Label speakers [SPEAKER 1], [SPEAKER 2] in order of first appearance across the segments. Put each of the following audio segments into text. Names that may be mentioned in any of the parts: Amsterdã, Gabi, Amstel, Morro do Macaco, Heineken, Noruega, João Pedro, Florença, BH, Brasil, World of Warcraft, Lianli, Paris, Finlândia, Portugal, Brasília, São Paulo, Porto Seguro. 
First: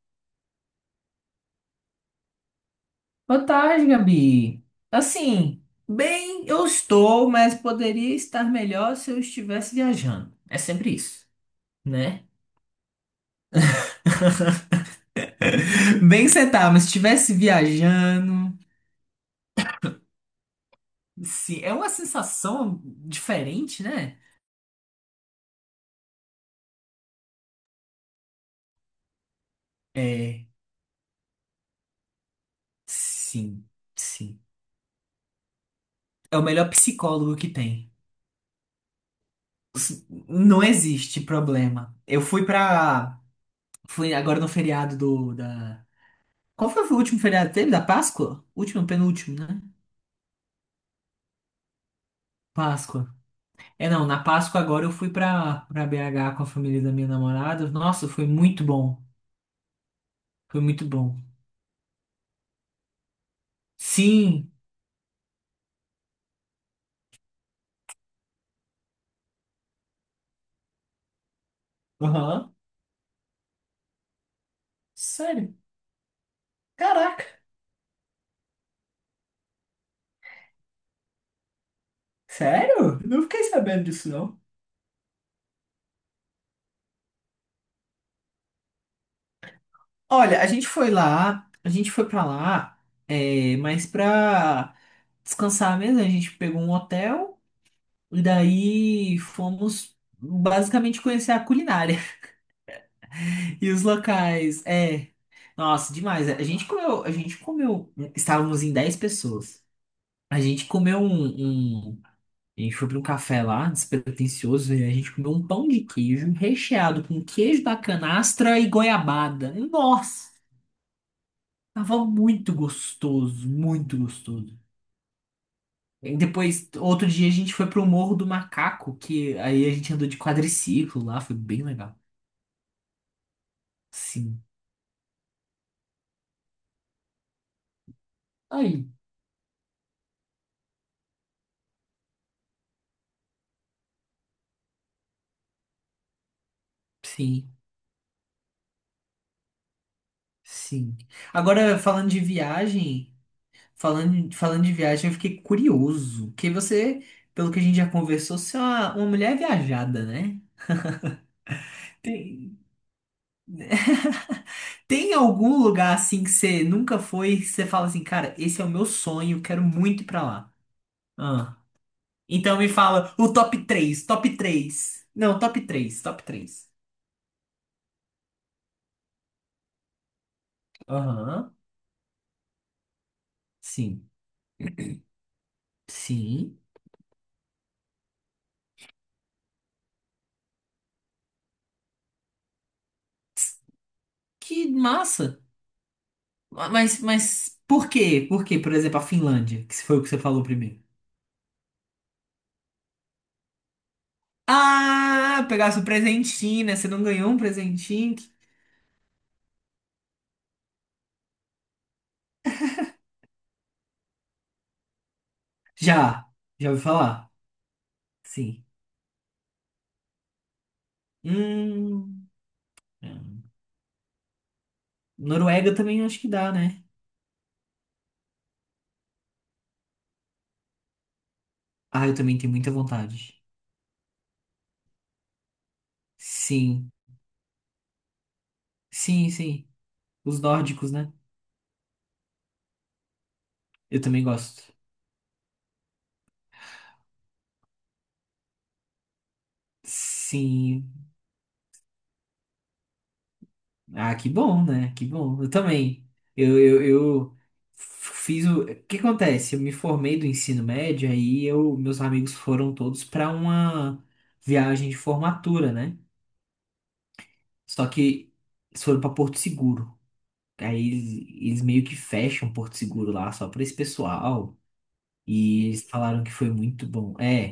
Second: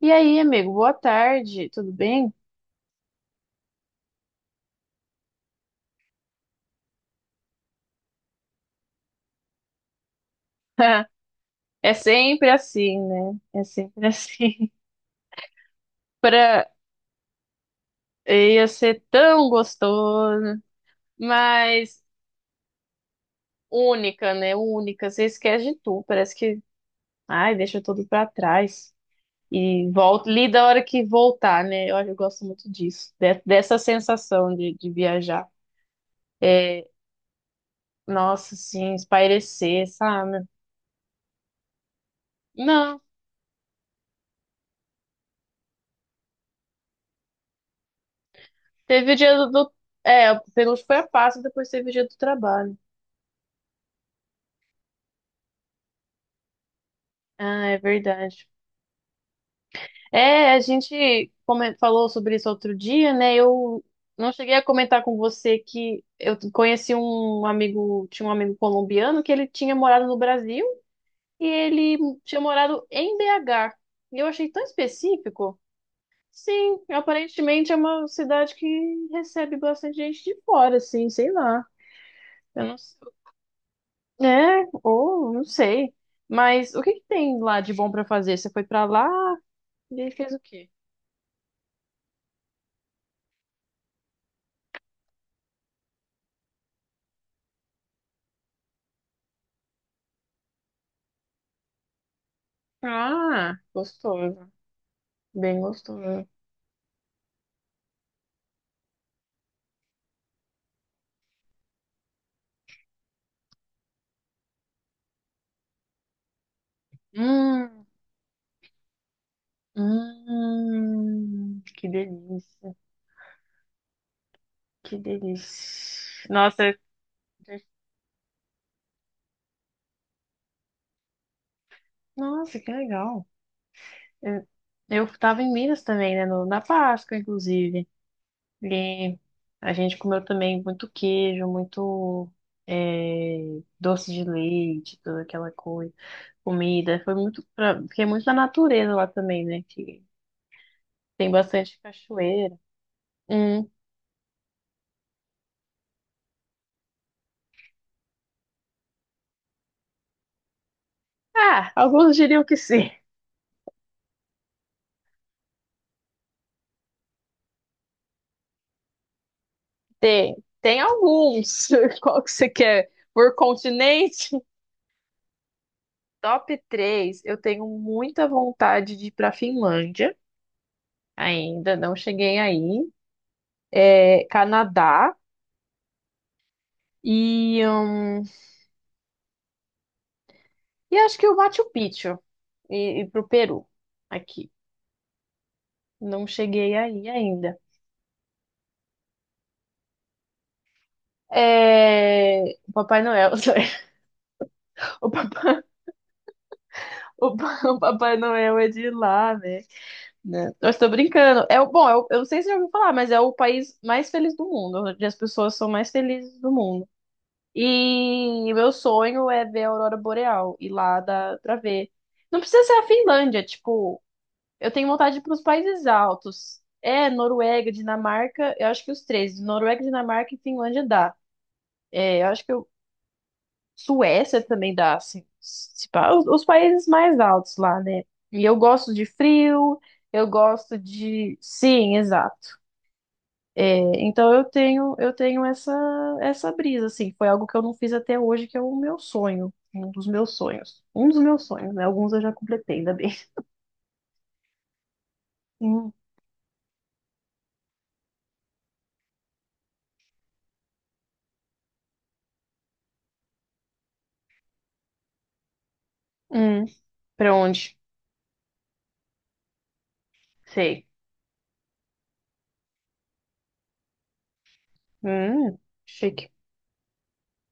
[SPEAKER 1] E aí, amigo, boa tarde, tudo bem?
[SPEAKER 2] Boa tarde, Gabi. Assim, bem, eu estou, mas poderia estar melhor se eu estivesse viajando. É sempre isso,
[SPEAKER 1] É
[SPEAKER 2] né?
[SPEAKER 1] sempre assim, né? É sempre assim.
[SPEAKER 2] Bem que você
[SPEAKER 1] Pra...
[SPEAKER 2] tá, mas se estivesse viajando,
[SPEAKER 1] Ia ser tão gostoso,
[SPEAKER 2] sim, é uma
[SPEAKER 1] mas
[SPEAKER 2] sensação diferente, né?
[SPEAKER 1] única, né? Única. Você esquece de tudo, parece que, ai, deixa tudo pra trás. E volta,
[SPEAKER 2] É,
[SPEAKER 1] lida a hora que voltar, né? Eu gosto muito disso,
[SPEAKER 2] sim,
[SPEAKER 1] dessa
[SPEAKER 2] sim.
[SPEAKER 1] sensação de viajar.
[SPEAKER 2] É o melhor
[SPEAKER 1] É,
[SPEAKER 2] psicólogo que tem.
[SPEAKER 1] nossa, assim, espairecer, sabe?
[SPEAKER 2] Não existe problema. Eu fui
[SPEAKER 1] Não,
[SPEAKER 2] pra. Fui agora no feriado do da. Qual foi o último feriado que teve? Da Páscoa? Último,
[SPEAKER 1] teve o dia
[SPEAKER 2] penúltimo, né?
[SPEAKER 1] É, o penúltimo foi a Páscoa, depois teve o dia do trabalho.
[SPEAKER 2] Páscoa. É, não, na Páscoa agora eu fui pra BH com a família da minha
[SPEAKER 1] Ah,
[SPEAKER 2] namorada.
[SPEAKER 1] é
[SPEAKER 2] Nossa, foi
[SPEAKER 1] verdade.
[SPEAKER 2] muito bom.
[SPEAKER 1] É, a
[SPEAKER 2] Foi muito bom.
[SPEAKER 1] gente falou sobre isso outro dia, né? Eu não
[SPEAKER 2] Sim.
[SPEAKER 1] cheguei a comentar com você que eu conheci um amigo, tinha um amigo colombiano que ele tinha morado no Brasil e ele tinha
[SPEAKER 2] Aham.
[SPEAKER 1] morado em BH. E eu achei tão
[SPEAKER 2] Sério?
[SPEAKER 1] específico. Sim,
[SPEAKER 2] Caraca.
[SPEAKER 1] aparentemente é uma cidade que recebe bastante gente de fora, assim, sei lá. Eu não sei.
[SPEAKER 2] Sério? Eu não fiquei sabendo disso, não.
[SPEAKER 1] É, ou não sei. Mas o que que tem lá de bom pra fazer? Você foi pra lá e fez o
[SPEAKER 2] Olha,
[SPEAKER 1] quê?
[SPEAKER 2] a gente foi pra lá, mas pra descansar mesmo, a gente pegou um hotel e daí fomos basicamente conhecer a culinária
[SPEAKER 1] Ah,
[SPEAKER 2] e os
[SPEAKER 1] gostoso.
[SPEAKER 2] locais. É,
[SPEAKER 1] Bem
[SPEAKER 2] nossa,
[SPEAKER 1] gostoso.
[SPEAKER 2] demais. A gente comeu, estávamos em 10 pessoas. A gente comeu um, um- A gente foi pra um café lá, despretensioso, e a gente comeu um pão de queijo recheado com queijo da
[SPEAKER 1] Hum,
[SPEAKER 2] canastra e goiabada. Nossa,
[SPEAKER 1] que
[SPEAKER 2] tava muito
[SPEAKER 1] delícia.
[SPEAKER 2] gostoso, muito gostoso.
[SPEAKER 1] Que
[SPEAKER 2] E
[SPEAKER 1] delícia.
[SPEAKER 2] depois, outro dia, a gente foi pro Morro do Macaco, que aí a gente andou de quadriciclo lá, foi bem legal.
[SPEAKER 1] Nossa, que legal.
[SPEAKER 2] Sim.
[SPEAKER 1] Eu, eu tava em Minas também, né? Na Páscoa, inclusive.
[SPEAKER 2] Aí,
[SPEAKER 1] E a gente comeu também muito queijo, muito doce de leite, toda aquela coisa. Comida. Foi muito.
[SPEAKER 2] sim,
[SPEAKER 1] Fiquei muito na natureza lá também, né? Que
[SPEAKER 2] sim.
[SPEAKER 1] tem bastante
[SPEAKER 2] Agora, falando de
[SPEAKER 1] cachoeira.
[SPEAKER 2] viagem. Falando de viagem, eu fiquei curioso. Que você, pelo que a gente já conversou, você é uma mulher viajada, né?
[SPEAKER 1] Ah, alguns diriam que
[SPEAKER 2] Tem,
[SPEAKER 1] sim.
[SPEAKER 2] tem algum lugar assim que você nunca foi, que você fala assim, cara, esse é o meu sonho, quero muito ir pra
[SPEAKER 1] Tem,
[SPEAKER 2] lá.
[SPEAKER 1] tem
[SPEAKER 2] Ah.
[SPEAKER 1] alguns. Qual que você
[SPEAKER 2] Então me
[SPEAKER 1] quer?
[SPEAKER 2] fala o
[SPEAKER 1] Por
[SPEAKER 2] top três,
[SPEAKER 1] continente?
[SPEAKER 2] top três. Não, top três, top
[SPEAKER 1] Top
[SPEAKER 2] três.
[SPEAKER 1] 3. Eu tenho muita vontade de ir para Finlândia.
[SPEAKER 2] Aham.
[SPEAKER 1] Ainda não cheguei aí.
[SPEAKER 2] Sim.
[SPEAKER 1] É, Canadá
[SPEAKER 2] Sim.
[SPEAKER 1] e hum, e acho que o Machu Picchu e pro Peru aqui.
[SPEAKER 2] Que massa.
[SPEAKER 1] Não cheguei
[SPEAKER 2] Mas,
[SPEAKER 1] aí ainda.
[SPEAKER 2] mas por quê? Por quê? Por exemplo, a Finlândia, que foi o que você falou primeiro.
[SPEAKER 1] É, o Papai Noel, o
[SPEAKER 2] Ah,
[SPEAKER 1] Papai,
[SPEAKER 2] pegasse o presentinho, né? Você não ganhou
[SPEAKER 1] o
[SPEAKER 2] um
[SPEAKER 1] Pa- o
[SPEAKER 2] presentinho?
[SPEAKER 1] Papai Noel é de lá, né? Né? Eu estou brincando. É, bom, eu não sei se você já ouviu falar, mas é o país mais feliz do mundo, onde as pessoas são mais
[SPEAKER 2] Já,
[SPEAKER 1] felizes do
[SPEAKER 2] já ouvi
[SPEAKER 1] mundo.
[SPEAKER 2] falar.
[SPEAKER 1] E
[SPEAKER 2] Sim.
[SPEAKER 1] meu sonho é ver a aurora boreal, ir lá dá pra ver.
[SPEAKER 2] Hum,
[SPEAKER 1] Não precisa ser a Finlândia, tipo, eu tenho vontade de ir para os
[SPEAKER 2] Noruega
[SPEAKER 1] países
[SPEAKER 2] também acho que dá,
[SPEAKER 1] altos.
[SPEAKER 2] né?
[SPEAKER 1] É, Noruega, Dinamarca, eu acho que os três, Noruega, Dinamarca e Finlândia dá.
[SPEAKER 2] Ah, eu
[SPEAKER 1] É, eu
[SPEAKER 2] também
[SPEAKER 1] acho
[SPEAKER 2] tenho
[SPEAKER 1] que eu,
[SPEAKER 2] muita vontade.
[SPEAKER 1] Suécia também dá, assim, se pá, os países
[SPEAKER 2] Sim,
[SPEAKER 1] mais altos lá, né? E eu gosto de
[SPEAKER 2] sim, sim.
[SPEAKER 1] frio, eu
[SPEAKER 2] Os
[SPEAKER 1] gosto
[SPEAKER 2] nórdicos, né?
[SPEAKER 1] de. Sim, exato. É,
[SPEAKER 2] Eu também
[SPEAKER 1] então
[SPEAKER 2] gosto.
[SPEAKER 1] eu tenho essa, essa brisa, assim, foi algo que eu não fiz até hoje, que é o meu sonho. Um dos meus sonhos. Um
[SPEAKER 2] Sim.
[SPEAKER 1] dos meus sonhos, né? Alguns eu já completei, ainda bem.
[SPEAKER 2] Ah, que bom, né? Que bom. Eu
[SPEAKER 1] Hum,
[SPEAKER 2] também. Eu fiz o. O que acontece? Eu me formei do ensino médio, aí meus amigos foram todos para uma viagem de formatura, né?
[SPEAKER 1] hum, pra onde?
[SPEAKER 2] Só que eles foram pra Porto Seguro.
[SPEAKER 1] Sei.
[SPEAKER 2] Aí eles meio que fecham Porto Seguro lá só pra esse pessoal.
[SPEAKER 1] Hum,
[SPEAKER 2] E eles falaram que
[SPEAKER 1] chique.
[SPEAKER 2] foi muito bom. É,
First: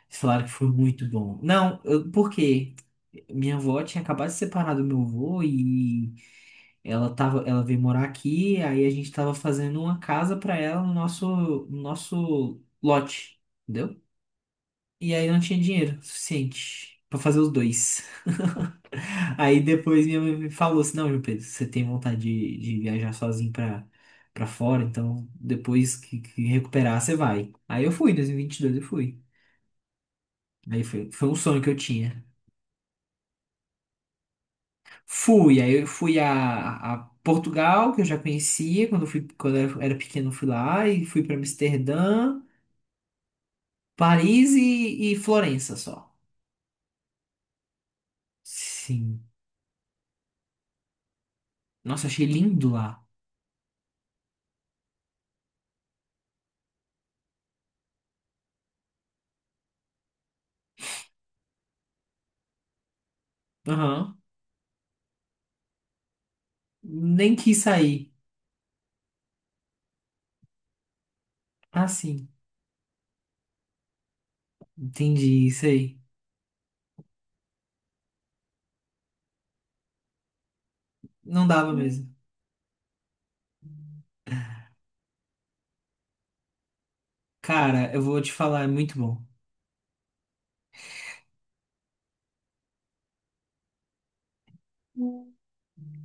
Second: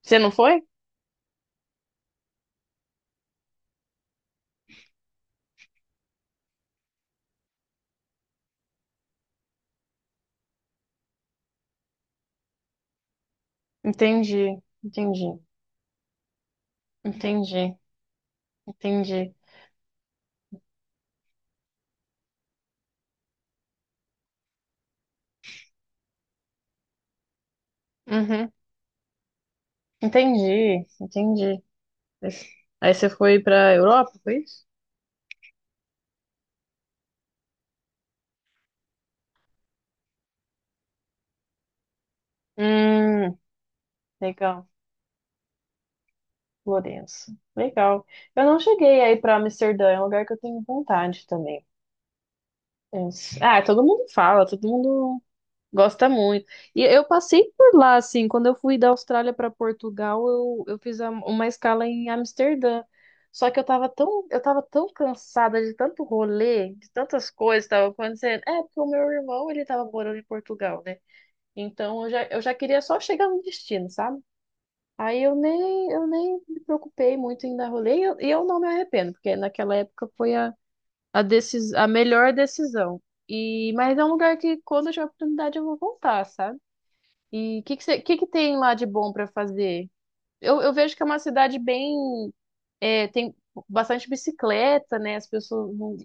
[SPEAKER 1] Você não
[SPEAKER 2] falaram que
[SPEAKER 1] foi?
[SPEAKER 2] foi muito bom. Não, por quê? Minha avó tinha acabado de separar do meu avô e ela veio morar aqui, aí a gente tava fazendo uma casa pra ela no nosso lote. Entendeu?
[SPEAKER 1] Entendi,
[SPEAKER 2] E aí
[SPEAKER 1] entendi,
[SPEAKER 2] não tinha dinheiro suficiente pra fazer os
[SPEAKER 1] entendi,
[SPEAKER 2] dois.
[SPEAKER 1] entendi.
[SPEAKER 2] Aí depois minha mãe me falou assim, não, João Pedro, você tem vontade de, viajar sozinho pra fora, então depois que recuperar, você vai. Aí eu fui, em dois mil e
[SPEAKER 1] Uhum,
[SPEAKER 2] vinte e dois eu fui. Aí
[SPEAKER 1] entendi,
[SPEAKER 2] foi um
[SPEAKER 1] entendi.
[SPEAKER 2] sonho que eu tinha.
[SPEAKER 1] Mas- Aí você foi pra Europa, foi isso?
[SPEAKER 2] Fui, aí eu fui a Portugal, que eu já conhecia, quando eu era pequeno eu fui lá, e fui pra Amsterdã,
[SPEAKER 1] Hum,
[SPEAKER 2] Paris
[SPEAKER 1] legal.
[SPEAKER 2] e Florença só.
[SPEAKER 1] Florença. Legal. Eu não cheguei aí
[SPEAKER 2] Sim.
[SPEAKER 1] pra Amsterdã, é um lugar que eu tenho vontade também.
[SPEAKER 2] Nossa, achei lindo lá.
[SPEAKER 1] Mas- Ah, todo mundo fala, todo mundo gosta muito. E eu passei por lá, assim, quando eu fui da Austrália para Portugal, eu uma escala em Amsterdã. Só que
[SPEAKER 2] Aham.
[SPEAKER 1] eu tava tão cansada de tanto rolê, de tantas
[SPEAKER 2] Nem quis
[SPEAKER 1] coisas que tava
[SPEAKER 2] sair.
[SPEAKER 1] acontecendo. É, porque o meu irmão, ele tava morando em Portugal, né?
[SPEAKER 2] Ah,
[SPEAKER 1] Então
[SPEAKER 2] sim.
[SPEAKER 1] eu já queria só chegar no destino, sabe? Aí
[SPEAKER 2] Entendi, isso aí.
[SPEAKER 1] eu nem me preocupei muito em dar rolê e e eu não me arrependo, porque naquela época foi
[SPEAKER 2] Não dava
[SPEAKER 1] a
[SPEAKER 2] mesmo.
[SPEAKER 1] melhor decisão. E, mas é um lugar que quando eu tiver oportunidade eu vou voltar, sabe? E o que, que,
[SPEAKER 2] Cara,
[SPEAKER 1] você-
[SPEAKER 2] eu vou
[SPEAKER 1] que
[SPEAKER 2] te
[SPEAKER 1] tem
[SPEAKER 2] falar, é
[SPEAKER 1] lá de
[SPEAKER 2] muito
[SPEAKER 1] bom
[SPEAKER 2] bom.
[SPEAKER 1] para fazer? Eu vejo que é uma cidade bem. É, tem bastante bicicleta, né? As pessoas não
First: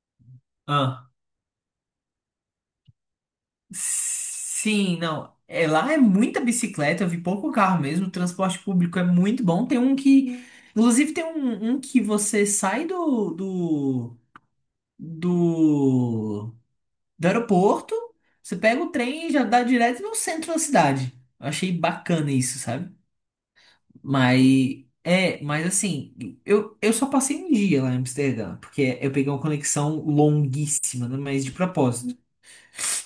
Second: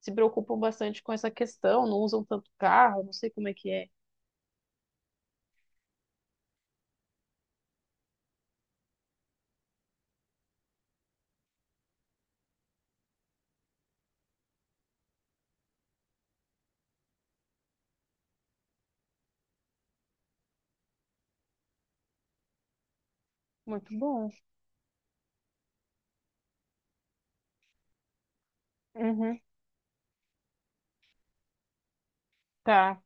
[SPEAKER 1] se preocupam bastante
[SPEAKER 2] Ah.
[SPEAKER 1] com essa questão, não usam tanto carro, não sei como é que é.
[SPEAKER 2] Sim, não. É, lá é muita bicicleta, eu vi pouco carro mesmo. O transporte público é muito bom. Tem um que. Inclusive, tem um que você sai do, do aeroporto, você pega o trem e já dá direto no centro da cidade. Eu achei bacana isso, sabe?
[SPEAKER 1] Muito bom.
[SPEAKER 2] Mas, mas assim, eu só passei um dia lá em Amsterdã, porque eu peguei
[SPEAKER 1] Uhum.
[SPEAKER 2] uma conexão longuíssima, né, mas de propósito.
[SPEAKER 1] Tá.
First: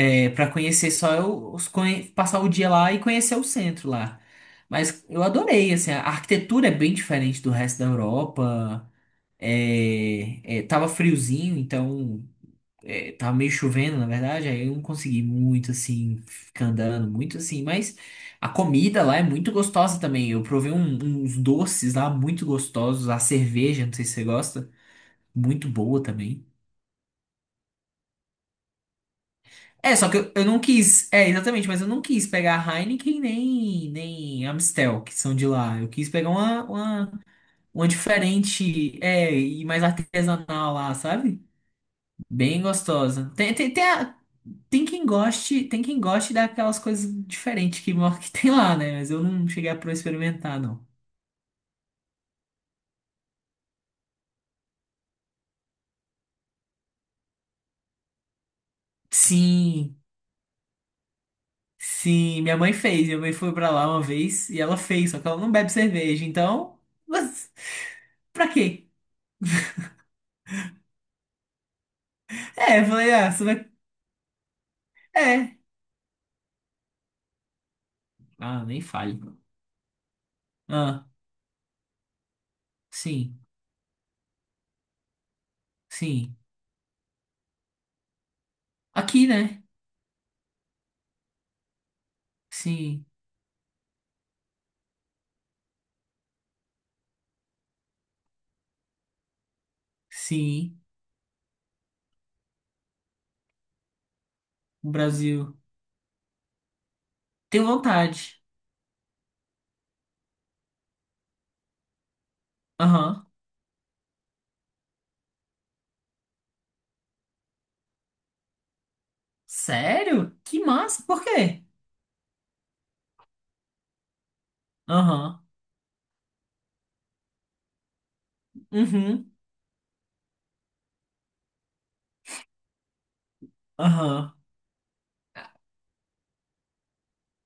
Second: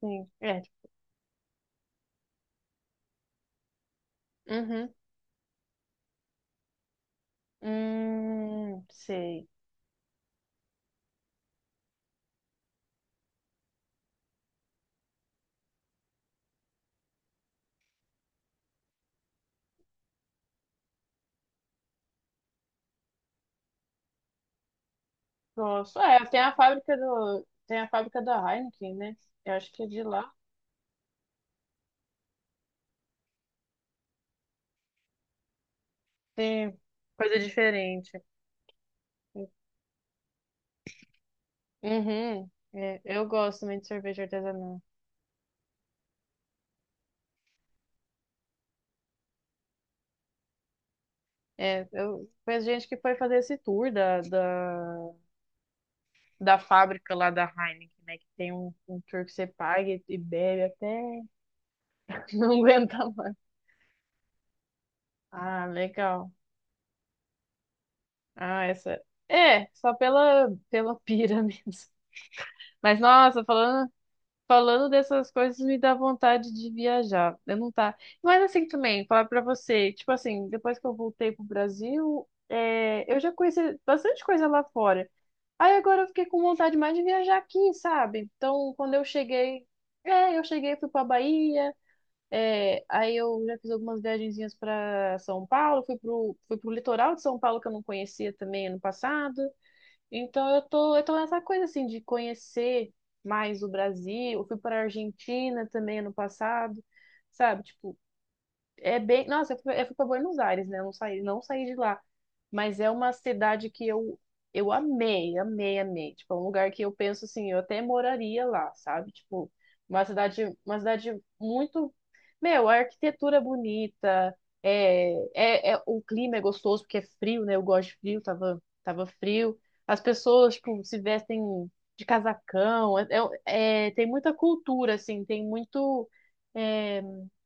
[SPEAKER 1] Sim,
[SPEAKER 2] para
[SPEAKER 1] é.
[SPEAKER 2] conhecer só eu, passar o dia lá e conhecer o centro lá.
[SPEAKER 1] Uhum.
[SPEAKER 2] Mas eu adorei, assim, a arquitetura é bem diferente do resto da Europa.
[SPEAKER 1] Sei.
[SPEAKER 2] Tava friozinho, então tava meio chovendo, na verdade, aí eu não consegui muito assim, ficar andando, muito assim, mas a comida lá é muito gostosa também. Eu provei uns doces lá muito gostosos, a cerveja, não sei se você gosta, muito
[SPEAKER 1] Gosto.
[SPEAKER 2] boa
[SPEAKER 1] É, tem
[SPEAKER 2] também.
[SPEAKER 1] tem a fábrica da Heineken, né? Eu acho que é
[SPEAKER 2] É,
[SPEAKER 1] de
[SPEAKER 2] só que
[SPEAKER 1] lá.
[SPEAKER 2] eu não quis, é, exatamente, mas eu não quis pegar a Heineken nem Amstel, que são de lá. Eu quis pegar uma,
[SPEAKER 1] Tem
[SPEAKER 2] uma,
[SPEAKER 1] coisa
[SPEAKER 2] uma
[SPEAKER 1] diferente.
[SPEAKER 2] diferente, e mais artesanal lá, sabe?
[SPEAKER 1] Uhum.
[SPEAKER 2] Bem
[SPEAKER 1] É, eu
[SPEAKER 2] gostosa.
[SPEAKER 1] gosto muito de cerveja artesanal.
[SPEAKER 2] Tem quem goste daquelas coisas diferentes que, tem lá, né? Mas eu não cheguei a pro experimentar, não.
[SPEAKER 1] É, eu conheço gente que foi fazer esse da fábrica lá da Heineken, né? Que tem um tour que você paga
[SPEAKER 2] Sim,
[SPEAKER 1] e bebe até
[SPEAKER 2] sim, minha
[SPEAKER 1] não
[SPEAKER 2] mãe
[SPEAKER 1] aguenta
[SPEAKER 2] fez. Minha mãe
[SPEAKER 1] mais.
[SPEAKER 2] foi pra lá uma vez e ela fez, só que ela não
[SPEAKER 1] Ah,
[SPEAKER 2] bebe cerveja,
[SPEAKER 1] legal.
[SPEAKER 2] então. Mas pra
[SPEAKER 1] Ah,
[SPEAKER 2] quê?
[SPEAKER 1] essa. É, só pela, pela pira mesmo.
[SPEAKER 2] É, eu
[SPEAKER 1] Mas
[SPEAKER 2] falei, ah,
[SPEAKER 1] nossa,
[SPEAKER 2] você vai.
[SPEAKER 1] falando dessas
[SPEAKER 2] É.
[SPEAKER 1] coisas me dá vontade de viajar. Eu não tá. Mas
[SPEAKER 2] Ah,
[SPEAKER 1] assim
[SPEAKER 2] nem
[SPEAKER 1] também,
[SPEAKER 2] fale.
[SPEAKER 1] falar pra você, tipo assim, depois que eu
[SPEAKER 2] Ah,
[SPEAKER 1] voltei pro Brasil, é, eu já
[SPEAKER 2] sim,
[SPEAKER 1] conheci bastante coisa lá fora. Aí agora eu fiquei
[SPEAKER 2] sim.
[SPEAKER 1] com vontade mais de viajar aqui, sabe? Então, quando eu
[SPEAKER 2] Aqui, né?
[SPEAKER 1] cheguei, é, eu cheguei, fui pra Bahia, é,
[SPEAKER 2] Sim,
[SPEAKER 1] aí eu já fiz algumas viagenzinhas pra São Paulo, fui pro litoral de São Paulo que eu não conhecia também ano passado. Então
[SPEAKER 2] sim.
[SPEAKER 1] eu tô nessa coisa assim de conhecer mais o Brasil. Eu fui para a
[SPEAKER 2] O Brasil.
[SPEAKER 1] Argentina também ano passado, sabe?
[SPEAKER 2] Tenho
[SPEAKER 1] Tipo,
[SPEAKER 2] vontade.
[SPEAKER 1] é bem. Nossa, eu fui para Buenos Aires, né? Eu não saí, não saí de lá. Mas é uma
[SPEAKER 2] Aham.
[SPEAKER 1] cidade que eu amei, amei, amei. Tipo, é um lugar que eu penso assim, eu até moraria lá, sabe? Tipo,
[SPEAKER 2] Sério? Que
[SPEAKER 1] uma
[SPEAKER 2] massa,
[SPEAKER 1] cidade
[SPEAKER 2] por quê?
[SPEAKER 1] muito. Meu, a arquitetura é bonita,
[SPEAKER 2] Aham.
[SPEAKER 1] o clima é gostoso, porque é frio, né? Eu gosto de frio, tava
[SPEAKER 2] Uhum.
[SPEAKER 1] frio. As pessoas, tipo, se vestem de casacão. Tem muita
[SPEAKER 2] Aham.
[SPEAKER 1] cultura, assim, tem muito. é,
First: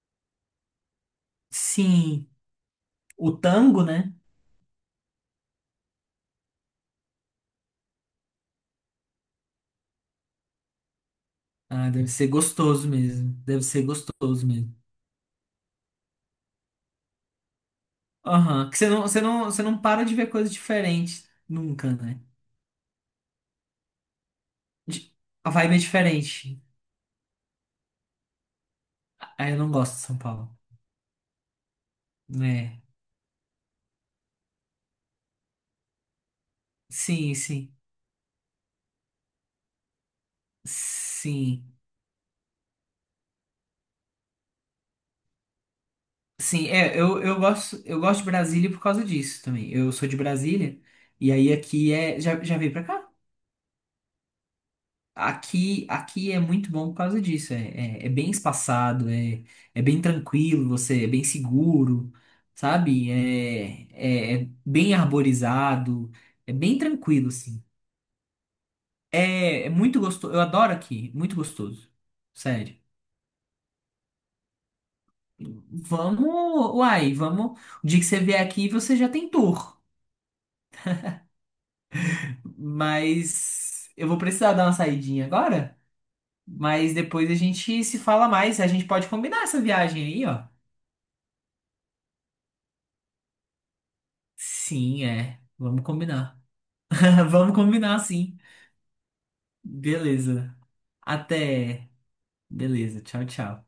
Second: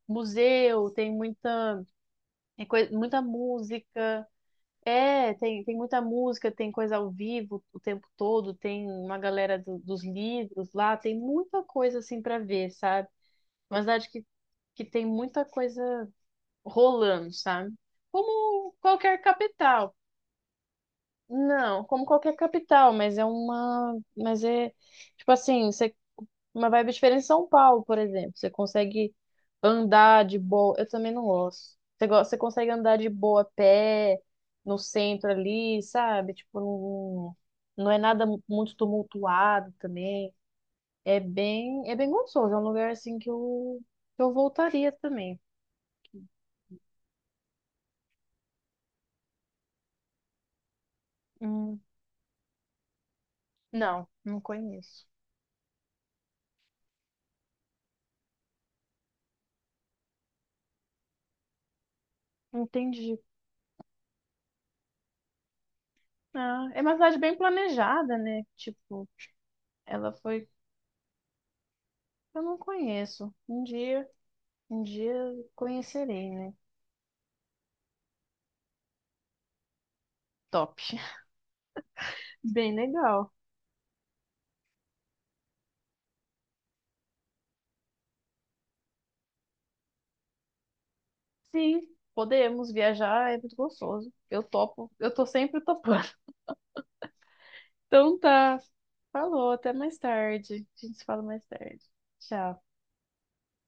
[SPEAKER 1] museu, tem muita,
[SPEAKER 2] Sim,
[SPEAKER 1] muita
[SPEAKER 2] o tango, né?
[SPEAKER 1] música. É, tem muita música, tem coisa ao vivo o tempo todo, tem uma galera dos livros lá, tem muita
[SPEAKER 2] Ah,
[SPEAKER 1] coisa
[SPEAKER 2] deve
[SPEAKER 1] assim
[SPEAKER 2] ser
[SPEAKER 1] para ver,
[SPEAKER 2] gostoso
[SPEAKER 1] sabe?
[SPEAKER 2] mesmo. Deve
[SPEAKER 1] Uma
[SPEAKER 2] ser
[SPEAKER 1] cidade
[SPEAKER 2] gostoso mesmo.
[SPEAKER 1] que tem muita coisa rolando, sabe?
[SPEAKER 2] Aham.
[SPEAKER 1] Como
[SPEAKER 2] Que você não,
[SPEAKER 1] qualquer
[SPEAKER 2] você não, você não
[SPEAKER 1] capital.
[SPEAKER 2] para de ver coisa diferente
[SPEAKER 1] Não,
[SPEAKER 2] nunca,
[SPEAKER 1] como
[SPEAKER 2] né?
[SPEAKER 1] qualquer capital, mas mas é
[SPEAKER 2] De-
[SPEAKER 1] tipo
[SPEAKER 2] A
[SPEAKER 1] assim,
[SPEAKER 2] vibe é
[SPEAKER 1] você
[SPEAKER 2] diferente.
[SPEAKER 1] Uma vibe diferente em São Paulo, por exemplo. Você consegue
[SPEAKER 2] Ah, eu não gosto de São
[SPEAKER 1] andar de
[SPEAKER 2] Paulo.
[SPEAKER 1] boa. Eu também não gosto. Você, você consegue
[SPEAKER 2] É.
[SPEAKER 1] andar de boa a pé no centro ali, sabe? Tipo,
[SPEAKER 2] Sim, sim.
[SPEAKER 1] não é nada muito tumultuado também.
[SPEAKER 2] Sim.
[SPEAKER 1] É bem gostoso. É um lugar assim que que eu voltaria também.
[SPEAKER 2] Sim, eu gosto de Brasília por causa disso também. Eu sou de Brasília e aí
[SPEAKER 1] Hum,
[SPEAKER 2] aqui já veio pra cá?
[SPEAKER 1] não, não conheço.
[SPEAKER 2] Aqui é muito bom por causa disso. É bem espaçado, é bem tranquilo, você é bem seguro, sabe?
[SPEAKER 1] Entendi.
[SPEAKER 2] É bem arborizado, é
[SPEAKER 1] Ah,
[SPEAKER 2] bem
[SPEAKER 1] é uma cidade
[SPEAKER 2] tranquilo,
[SPEAKER 1] bem
[SPEAKER 2] assim.
[SPEAKER 1] planejada, né? Tipo,
[SPEAKER 2] É muito
[SPEAKER 1] ela
[SPEAKER 2] gostoso. Eu
[SPEAKER 1] foi.
[SPEAKER 2] adoro aqui, muito gostoso.
[SPEAKER 1] Eu não
[SPEAKER 2] Sério.
[SPEAKER 1] conheço. Um dia conhecerei, né?
[SPEAKER 2] Vamos, uai, vamos. O dia que você vier aqui, você já tem tour.
[SPEAKER 1] Top. Bem legal.
[SPEAKER 2] Mas eu vou precisar dar uma saidinha agora. Mas depois a gente se fala mais. A gente pode combinar essa viagem aí, ó.
[SPEAKER 1] Sim, podemos viajar, é muito gostoso. Eu topo,
[SPEAKER 2] Sim,
[SPEAKER 1] eu tô
[SPEAKER 2] é.
[SPEAKER 1] sempre
[SPEAKER 2] Vamos
[SPEAKER 1] topando.
[SPEAKER 2] combinar. Vamos combinar,
[SPEAKER 1] Então
[SPEAKER 2] sim.
[SPEAKER 1] tá. Falou, até mais
[SPEAKER 2] Beleza.
[SPEAKER 1] tarde. A gente se fala mais tarde.
[SPEAKER 2] Até.
[SPEAKER 1] Tchau.
[SPEAKER 2] Beleza. Tchau, tchau.